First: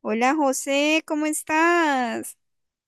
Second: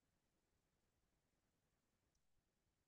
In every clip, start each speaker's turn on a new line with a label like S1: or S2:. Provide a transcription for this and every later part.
S1: Hola José, ¿cómo estás?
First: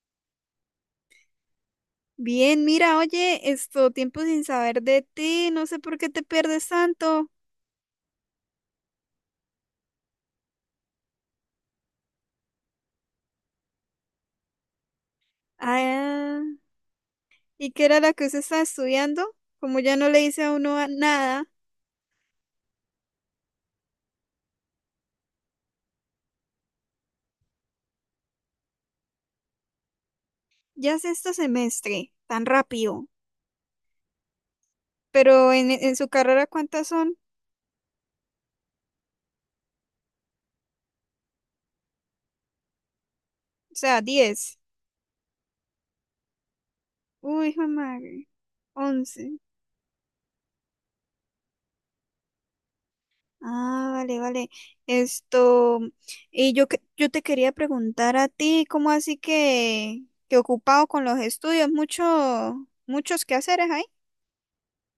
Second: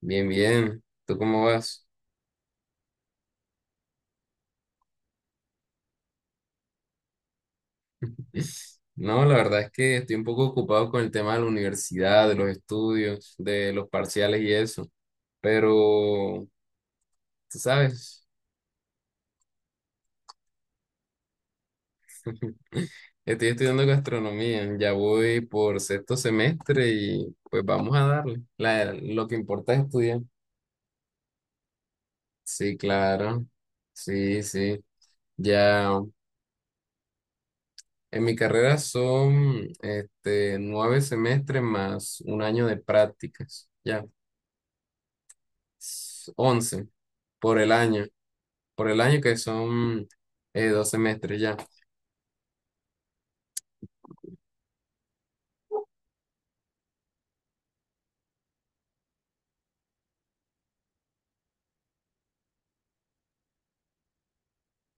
S2: Bien, bien. ¿Tú cómo vas?
S1: Bien, mira, oye, esto tiempo sin saber de ti, no sé por qué te pierdes tanto.
S2: No, la verdad es que estoy un poco ocupado con el tema de la universidad, de los estudios, de los parciales y eso. Pero,
S1: Ah,
S2: tú
S1: ¿y qué era la que
S2: sabes,
S1: usted estaba estudiando? Como ya no le dice a uno nada,
S2: estoy estudiando gastronomía, ya voy por sexto semestre y pues vamos a darle. Lo que importa es estudiar.
S1: ya es este semestre, tan
S2: Sí,
S1: rápido.
S2: claro. Sí, sí.
S1: Pero en,
S2: Ya
S1: en su carrera, ¿cuántas son?
S2: en mi carrera son 9 semestres más un año de prácticas.
S1: O sea,
S2: Ya.
S1: 10.
S2: 11
S1: Uy,
S2: por
S1: hijo de
S2: el año,
S1: madre,
S2: por el año que
S1: 11.
S2: son 2 semestres ya.
S1: Ah, vale, vale. Esto, y yo, yo te quería preguntar a ti, ¿cómo así que ocupado con los estudios? Mucho, muchos quehaceres ahí.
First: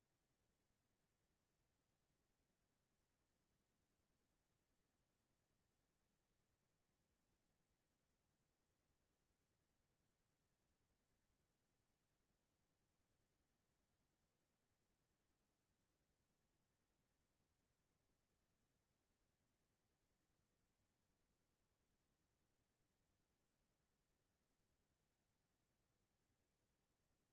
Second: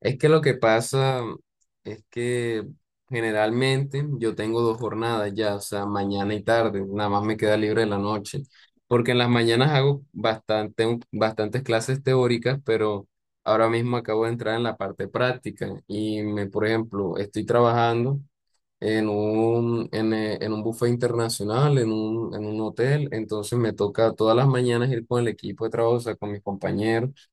S2: Es que lo que pasa es que generalmente yo tengo dos jornadas ya, o sea, mañana y tarde, nada más me queda libre la noche, porque en las mañanas hago bastantes clases teóricas, pero ahora mismo acabo de entrar en la parte práctica y me, por ejemplo, estoy trabajando en un buffet internacional, en un hotel. Entonces me toca todas las mañanas ir con el equipo de trabajo, o sea, con mis compañeros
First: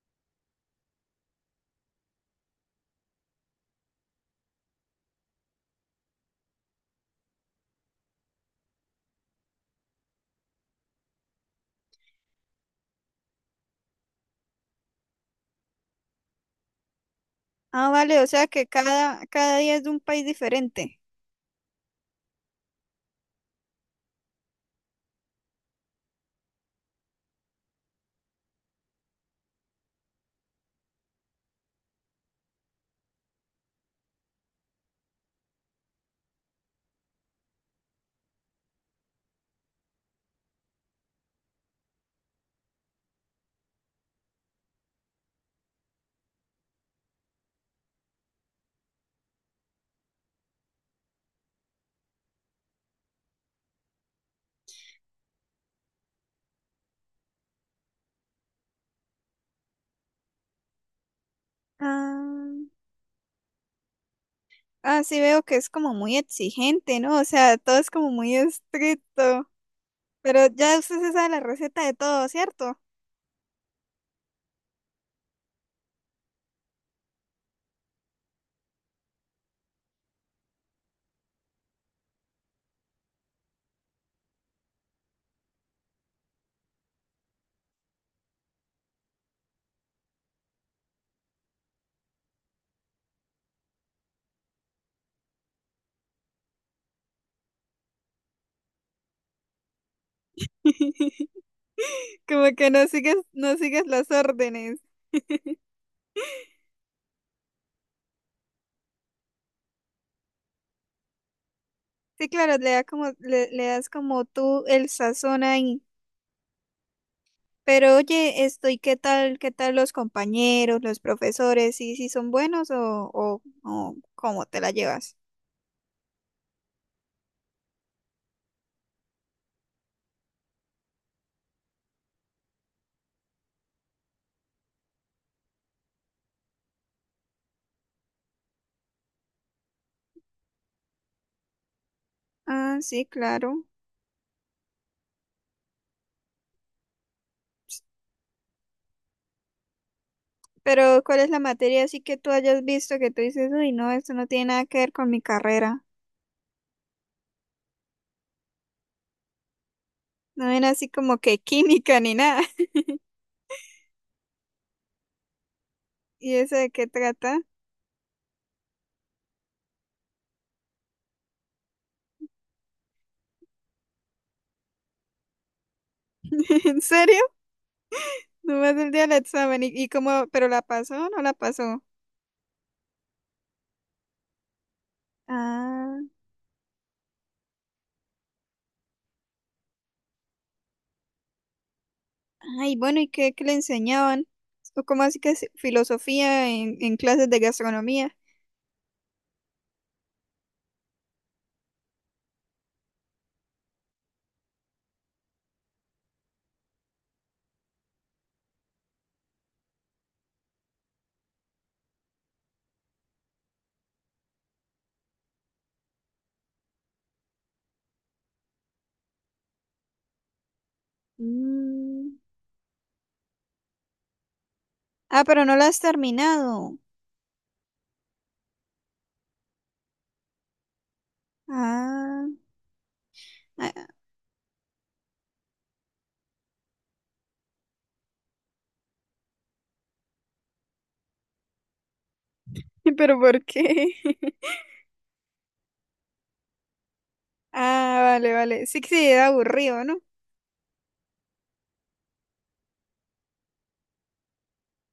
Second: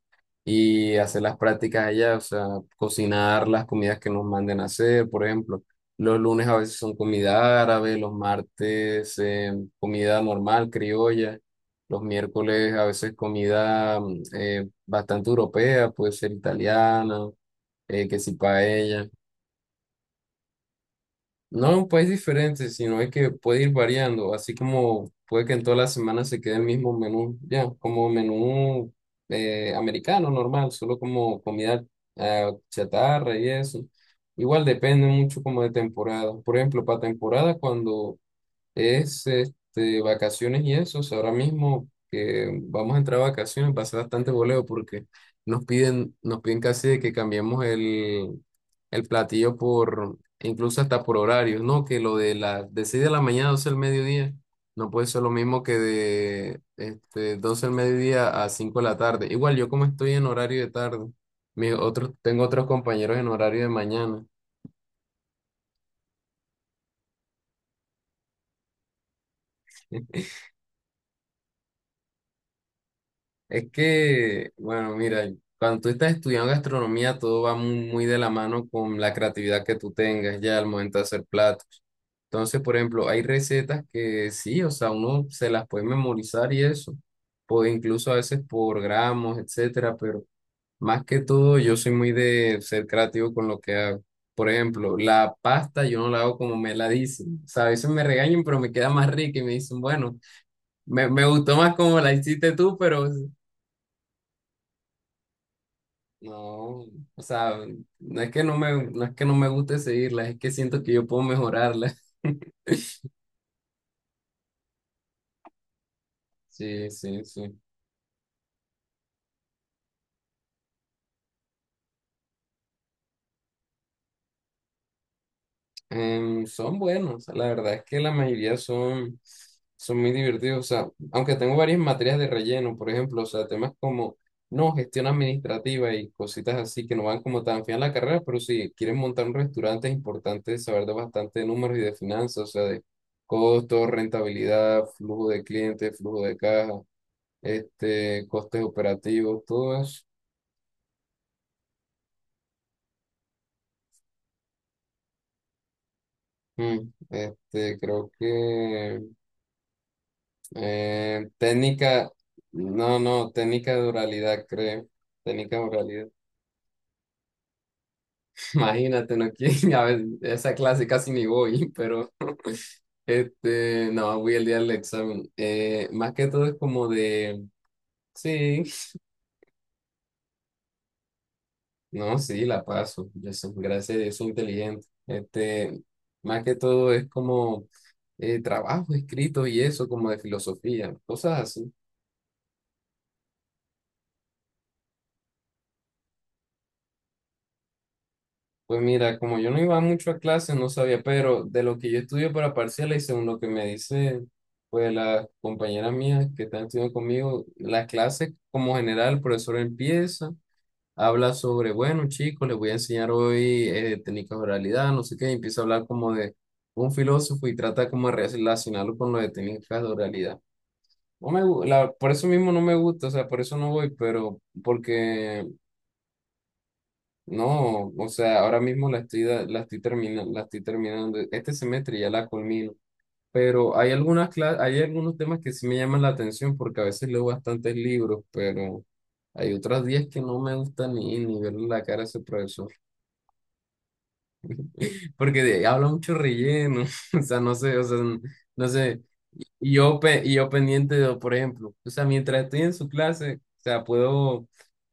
S2: y hacer las prácticas allá, o sea, cocinar las comidas que nos manden a hacer, por ejemplo. Los lunes a veces son comida árabe, los martes comida normal, criolla, los miércoles a veces comida bastante europea, puede ser italiana,
S1: Ah,
S2: que
S1: vale, o
S2: si
S1: sea que
S2: paella.
S1: cada día es de un país diferente.
S2: No un país diferente, sino es que puede ir variando, así como puede que en todas las semanas se quede el mismo menú, ya, como menú americano normal, solo como comida chatarra y eso. Igual depende mucho como de temporada. Por ejemplo, para temporada, cuando es vacaciones y eso. O sea, ahora mismo que vamos a entrar a vacaciones va a ser bastante voleo porque nos piden casi de que cambiemos el, platillo por, incluso hasta por horarios, ¿no? Que lo de las de 6 de la mañana a 12 del mediodía no puede ser lo mismo que de 12 del mediodía a 5 de la tarde. Igual yo como estoy en horario de tarde, mi otro tengo
S1: Ah,
S2: otros compañeros en horario de mañana.
S1: ah, sí veo que es como muy exigente, ¿no? O sea, todo es como muy estricto. Pero ya usted se sabe la receta de todo, ¿cierto?
S2: Es que, bueno, mira, cuando tú estás estudiando gastronomía, todo va muy, muy de la mano con la creatividad que tú tengas ya al momento de hacer platos. Entonces, por ejemplo, hay recetas que sí, o sea, uno se las puede memorizar y eso, puede incluso a veces por gramos, etcétera, pero más que todo, yo soy muy de ser creativo con lo que hago. Por ejemplo, la pasta yo no la hago como me la dicen. O sea, a veces me regañan, pero me queda más rica y me dicen, bueno, me gustó más como la
S1: Como
S2: hiciste
S1: que
S2: tú,
S1: no
S2: pero
S1: sigues, no sigues las órdenes.
S2: no, o sea, no es que no me, no es que no me guste seguirlas, es que siento que yo puedo mejorarlas.
S1: Sí, claro, le da como, le das como tú el sazón ahí.
S2: Sí, sí, sí.
S1: Pero oye, estoy, qué tal los compañeros, los profesores? ¿Sí, sí son buenos o cómo te la llevas?
S2: Son buenos, la verdad es que la mayoría son muy divertidos, o sea, aunque tengo varias materias de relleno, por ejemplo, o sea, temas como, no, gestión administrativa y cositas así que no van como tan fiel a la carrera, pero si quieren montar un restaurante es importante saber de bastante de números y de finanzas, o sea,
S1: Ah,
S2: de
S1: sí, claro.
S2: costos, rentabilidad, flujo de clientes, flujo de caja, costes operativos, todo eso.
S1: Pero ¿cuál es la materia así que tú hayas visto que tú dices, uy, no, esto no tiene nada que ver con mi carrera?
S2: Creo que
S1: No ven así como que química
S2: técnica,
S1: ni nada.
S2: no, no, técnica de oralidad, creo. Técnica de oralidad.
S1: ¿Y eso de qué trata?
S2: Imagínate, no quiero. A ver, esa clase casi ni voy, pero no, voy el día del examen. Más que todo es
S1: ¿En
S2: como
S1: serio?
S2: de, sí,
S1: Nomás el día del examen. Y cómo, pero la pasó o no la pasó?
S2: no, sí, la paso. Yo soy, gracias a Dios, soy inteligente.
S1: Ah.
S2: Más que todo es como trabajos escritos y eso, como de filosofía, cosas así.
S1: Ay, bueno, ¿y qué, qué le enseñaban? ¿O cómo así que es filosofía en clases de gastronomía?
S2: Pues mira, como yo no iba mucho a clases, no sabía, pero de lo que yo estudio para parciales y según lo que me dice, pues las compañeras mías que están estudiando conmigo, las clases como general, el profesor empieza, habla sobre, bueno, chicos, les voy a enseñar hoy técnicas de oralidad, no sé qué, y empieza a hablar como de un filósofo y trata como de relacionarlo con lo de técnicas de oralidad. No me, gu- la, Por
S1: Mm.
S2: eso mismo no me gusta, o sea, por eso no voy, pero
S1: Ah, pero
S2: porque
S1: no la has terminado.
S2: no, o sea, ahora mismo la estoy terminando. Este semestre ya
S1: Ah,
S2: la culmino, pero hay
S1: ah,
S2: hay algunos temas que sí me llaman la atención porque a veces leo bastantes libros, pero hay otros días que no me gusta ni verle la cara a ese profesor,
S1: pero ¿por qué?
S2: porque habla mucho relleno, o sea, no sé, o sea,
S1: Ah, vale, vale.
S2: no
S1: Sí que
S2: sé,
S1: sí, era
S2: y
S1: aburrido,
S2: yo,
S1: ¿no?
S2: y yo pendiente de, por ejemplo, o sea, mientras estoy en su clase, o sea, puedo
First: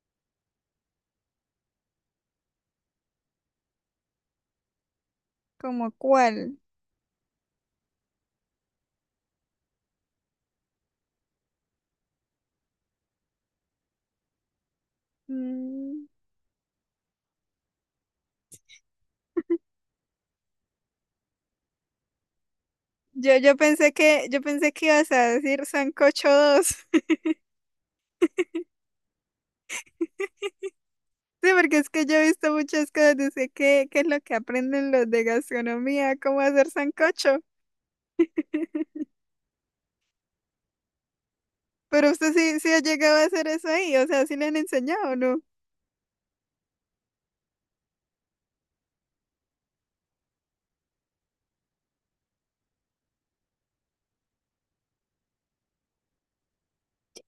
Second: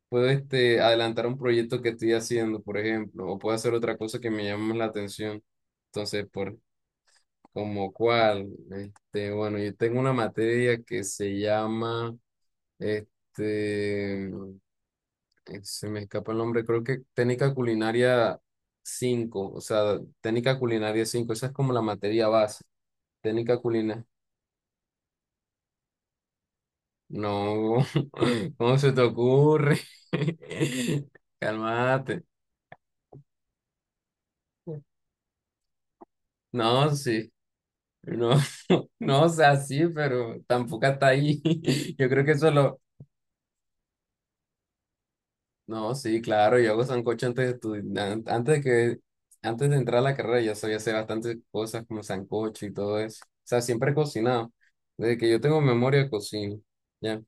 S2: Puedo adelantar un proyecto que estoy haciendo, por ejemplo, o puedo hacer otra cosa que me llame más la atención.
S1: ¿Como
S2: Entonces, por
S1: cuál?
S2: como cuál, bueno, yo tengo una materia que se llama, este, eh, se me
S1: Mm,
S2: escapa el nombre, creo que técnica culinaria cinco, o sea, técnica culinaria cinco, esa es como la materia base,
S1: Yo,
S2: técnica culinaria.
S1: yo pensé que ibas a decir sancocho 2.
S2: No, ¿cómo se te ocurre?
S1: Sí, porque es que yo
S2: Calmate.
S1: he visto muchas cosas, de sé ¿qué, qué es lo que aprenden los de gastronomía? ¿Cómo hacer
S2: No, sí.
S1: sancocho?
S2: No, no, o sea, sí, pero tampoco hasta ahí. Yo
S1: Pero
S2: creo
S1: usted
S2: que eso
S1: sí, sí ha
S2: lo...
S1: llegado a hacer eso ahí, o sea, sí le han enseñado, ¿no?
S2: No, sí, claro, yo hago sancocho antes de estudiar, antes de que, antes de entrar a la carrera, yo sabía hacer bastantes cosas como sancocho y todo eso. O sea, siempre he cocinado. Desde que yo tengo memoria, cocino. Ya,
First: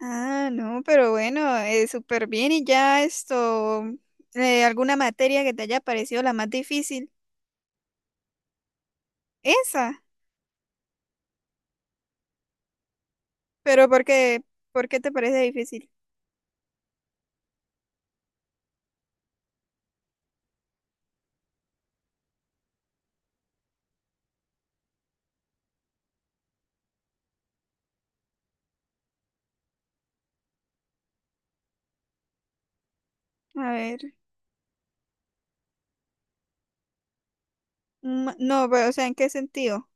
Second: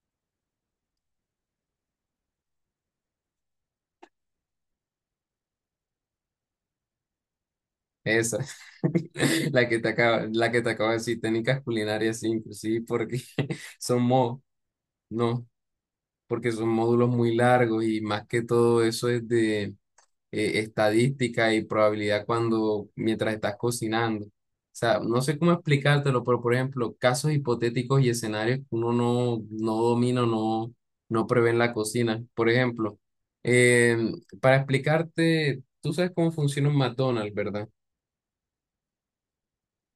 S1: Ah, no, pero bueno, súper bien y ya esto, alguna materia que te haya parecido la más difícil,
S2: esa. La que te
S1: esa,
S2: acaba, la que te acabo de decir, técnicas culinarias, sí, inclusive, porque
S1: pero
S2: son mo,
S1: por qué te parece
S2: no,
S1: difícil?
S2: porque son módulos muy largos y más que todo eso es de estadística y probabilidad cuando mientras estás cocinando. O sea, no sé cómo explicártelo, pero por ejemplo, casos hipotéticos y escenarios que uno no domina, no prevé en la cocina. Por ejemplo,
S1: A ver,
S2: em, para explicarte, tú sabes cómo funciona un McDonald's, ¿verdad?
S1: mm, no, pero, o sea, ¿en qué sentido?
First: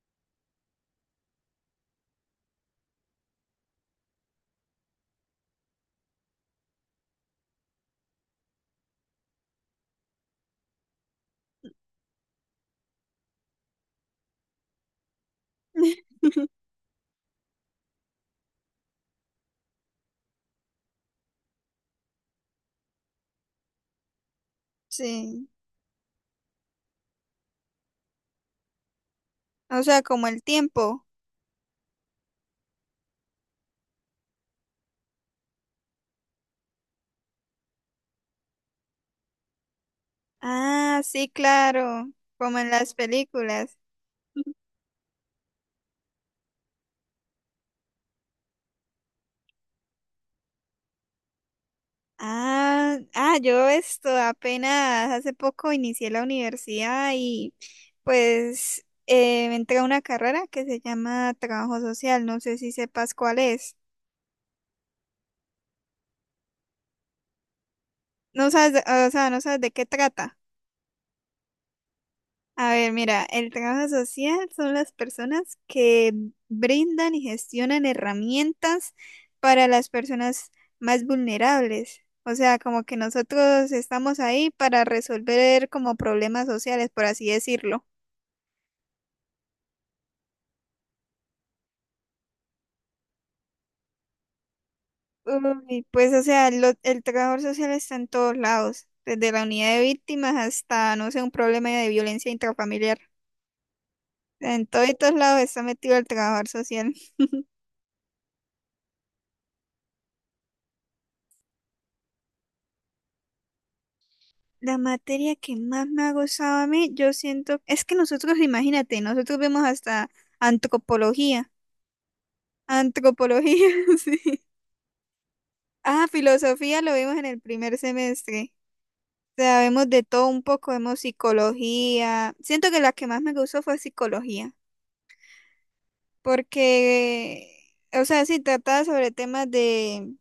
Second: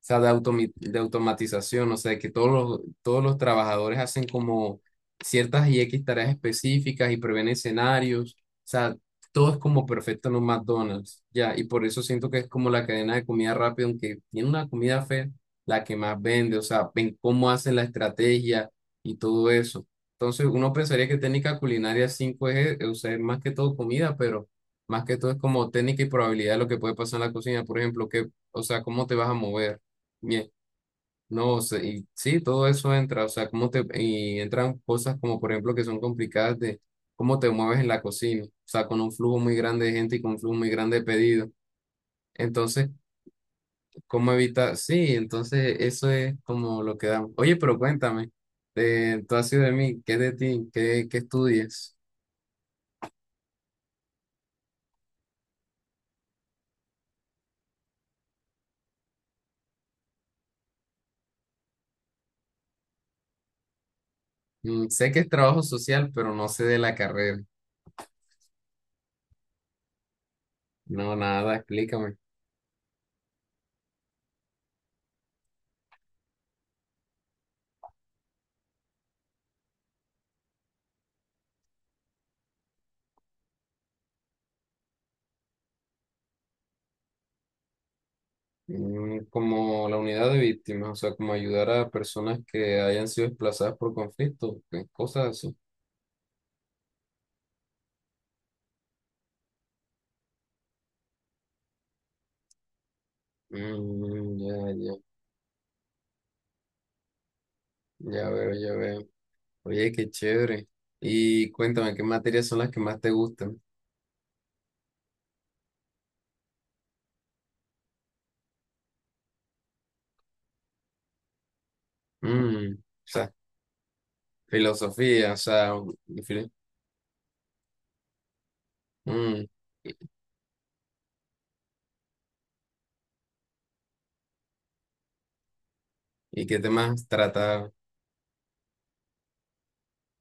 S2: O sea, de automatización, o sea, que todos los trabajadores hacen como ciertas y X tareas específicas y prevén escenarios, o sea, todo es como perfecto en un McDonald's, ya, y por eso siento que es como la cadena de comida rápida, aunque tiene una comida fea, la que más vende, o sea, ven cómo hacen la estrategia y todo eso. Entonces, uno pensaría que técnica culinaria 5 es, o sea, es más que todo comida, pero más que todo es
S1: Sí,
S2: como técnica y probabilidad de lo que puede pasar en la cocina, por ejemplo, que, o sea, cómo te vas a mover.
S1: o sea, como el
S2: Bien,
S1: tiempo.
S2: no, o sea, y sí, todo eso entra, o sea, cómo te, y entran cosas como por ejemplo que son complicadas de cómo te mueves en la cocina, o sea, con un flujo muy grande de gente y con un flujo muy
S1: Ah,
S2: grande de
S1: sí,
S2: pedidos.
S1: claro, como en
S2: Entonces,
S1: las películas.
S2: ¿cómo evitar? Sí, entonces eso es como lo que damos. Oye, pero cuéntame, tú has sido de mí, ¿qué es de ti? ¿Qué, qué estudias?
S1: Ah, ah, yo esto apenas hace poco inicié la universidad y pues me entré a una carrera que se llama trabajo social. No sé si sepas cuál es.
S2: Mm, sé que es trabajo social, pero no sé de la carrera.
S1: No sabes, o sea, no sabes de qué trata.
S2: No, nada, explícame.
S1: A ver, mira, el trabajo social son las personas que brindan y gestionan herramientas para las personas más vulnerables. O sea, como que nosotros estamos ahí para resolver como problemas sociales, por así decirlo.
S2: Mm, como la unidad de víctimas, o sea, como ayudar a personas que hayan sido desplazadas por conflictos, cosas así.
S1: Uy, pues, o sea, el trabajador social está en todos lados, desde la unidad de víctimas hasta, no sé, un problema de violencia intrafamiliar.
S2: Mm,
S1: En todo y
S2: ya,
S1: todos lados está metido el trabajador social.
S2: ya, ya veo, ya veo. Oye, qué chévere. Y cuéntame, ¿qué materias son las que más te gustan?
S1: La materia que más me ha gustado a mí, yo siento, es que nosotros, imagínate, nosotros vemos hasta antropología.
S2: Mm, o sea,
S1: Antropología, sí.
S2: filosofía, o sea,
S1: Ah,
S2: filo-
S1: filosofía lo vimos en el primer semestre. O
S2: mm,
S1: sea, vemos de todo un poco, vemos psicología. Siento que la que más me gustó fue psicología,
S2: ¿y qué temas trata?
S1: porque, o sea, sí trata sobre temas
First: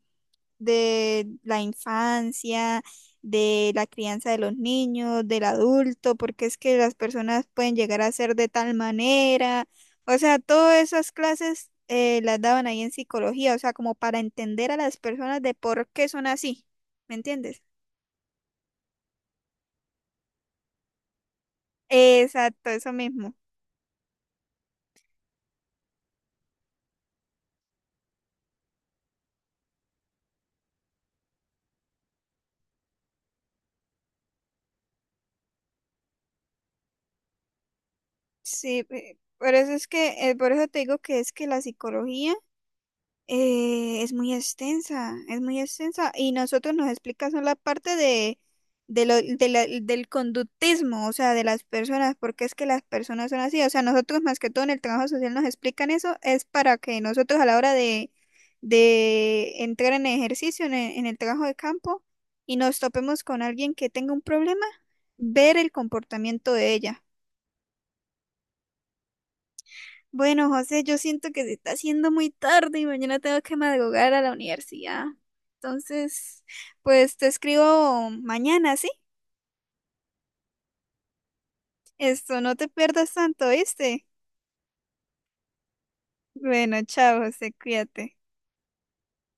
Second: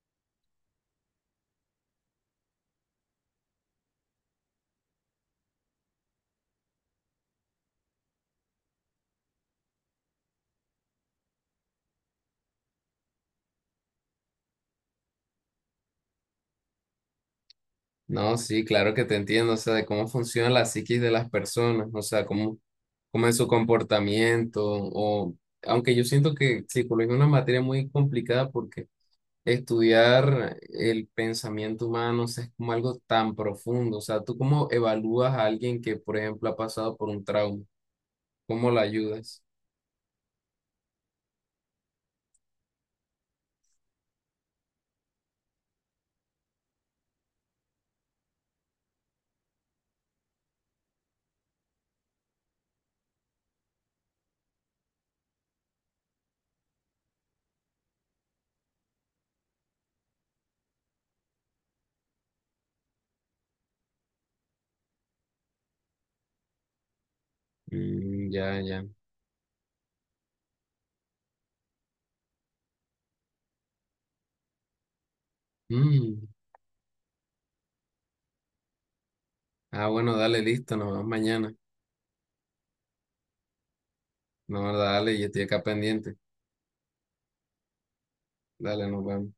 S1: de la infancia, de la crianza de los niños, del adulto, porque es que las personas pueden llegar a ser de tal manera, o sea, todas esas clases las daban ahí en psicología, o sea, como para entender a las personas de por qué son así, ¿me entiendes?
S2: No, sí, claro que te entiendo, o sea, de cómo funciona la psiquis de las personas, o sea, cómo,
S1: Exacto, eso
S2: cómo
S1: mismo.
S2: es su comportamiento, o aunque yo siento que psicología es una materia muy complicada porque estudiar el pensamiento humano, o sea, es como algo tan profundo, o sea, ¿tú cómo evalúas a alguien que, por ejemplo, ha pasado por un trauma? ¿Cómo la
S1: Sí,
S2: ayudas?
S1: por eso es que, por eso te digo que es que la psicología, eh, es muy extensa, es muy extensa. Y nosotros nos explica solo la parte de lo, del conductismo, o sea, de las personas, porque es que las personas son así. O sea, nosotros más que todo en el trabajo social nos explican eso, es para que nosotros a la hora de entrar en ejercicio, en el trabajo de campo, y nos topemos con alguien que tenga un problema, ver el comportamiento de ella.
S2: Mm, ya, ya.
S1: Bueno, José, yo siento que se está haciendo muy tarde y mañana tengo que madrugar a la universidad.
S2: Mm,
S1: Entonces, pues te escribo mañana, ¿sí?
S2: ah, bueno, dale, listo, nos vemos mañana.
S1: Esto, no te pierdas tanto, ¿viste?
S2: No, dale, yo estoy acá pendiente.
S1: Bueno, chao, José, cuídate.
S2: Dale, nos vemos.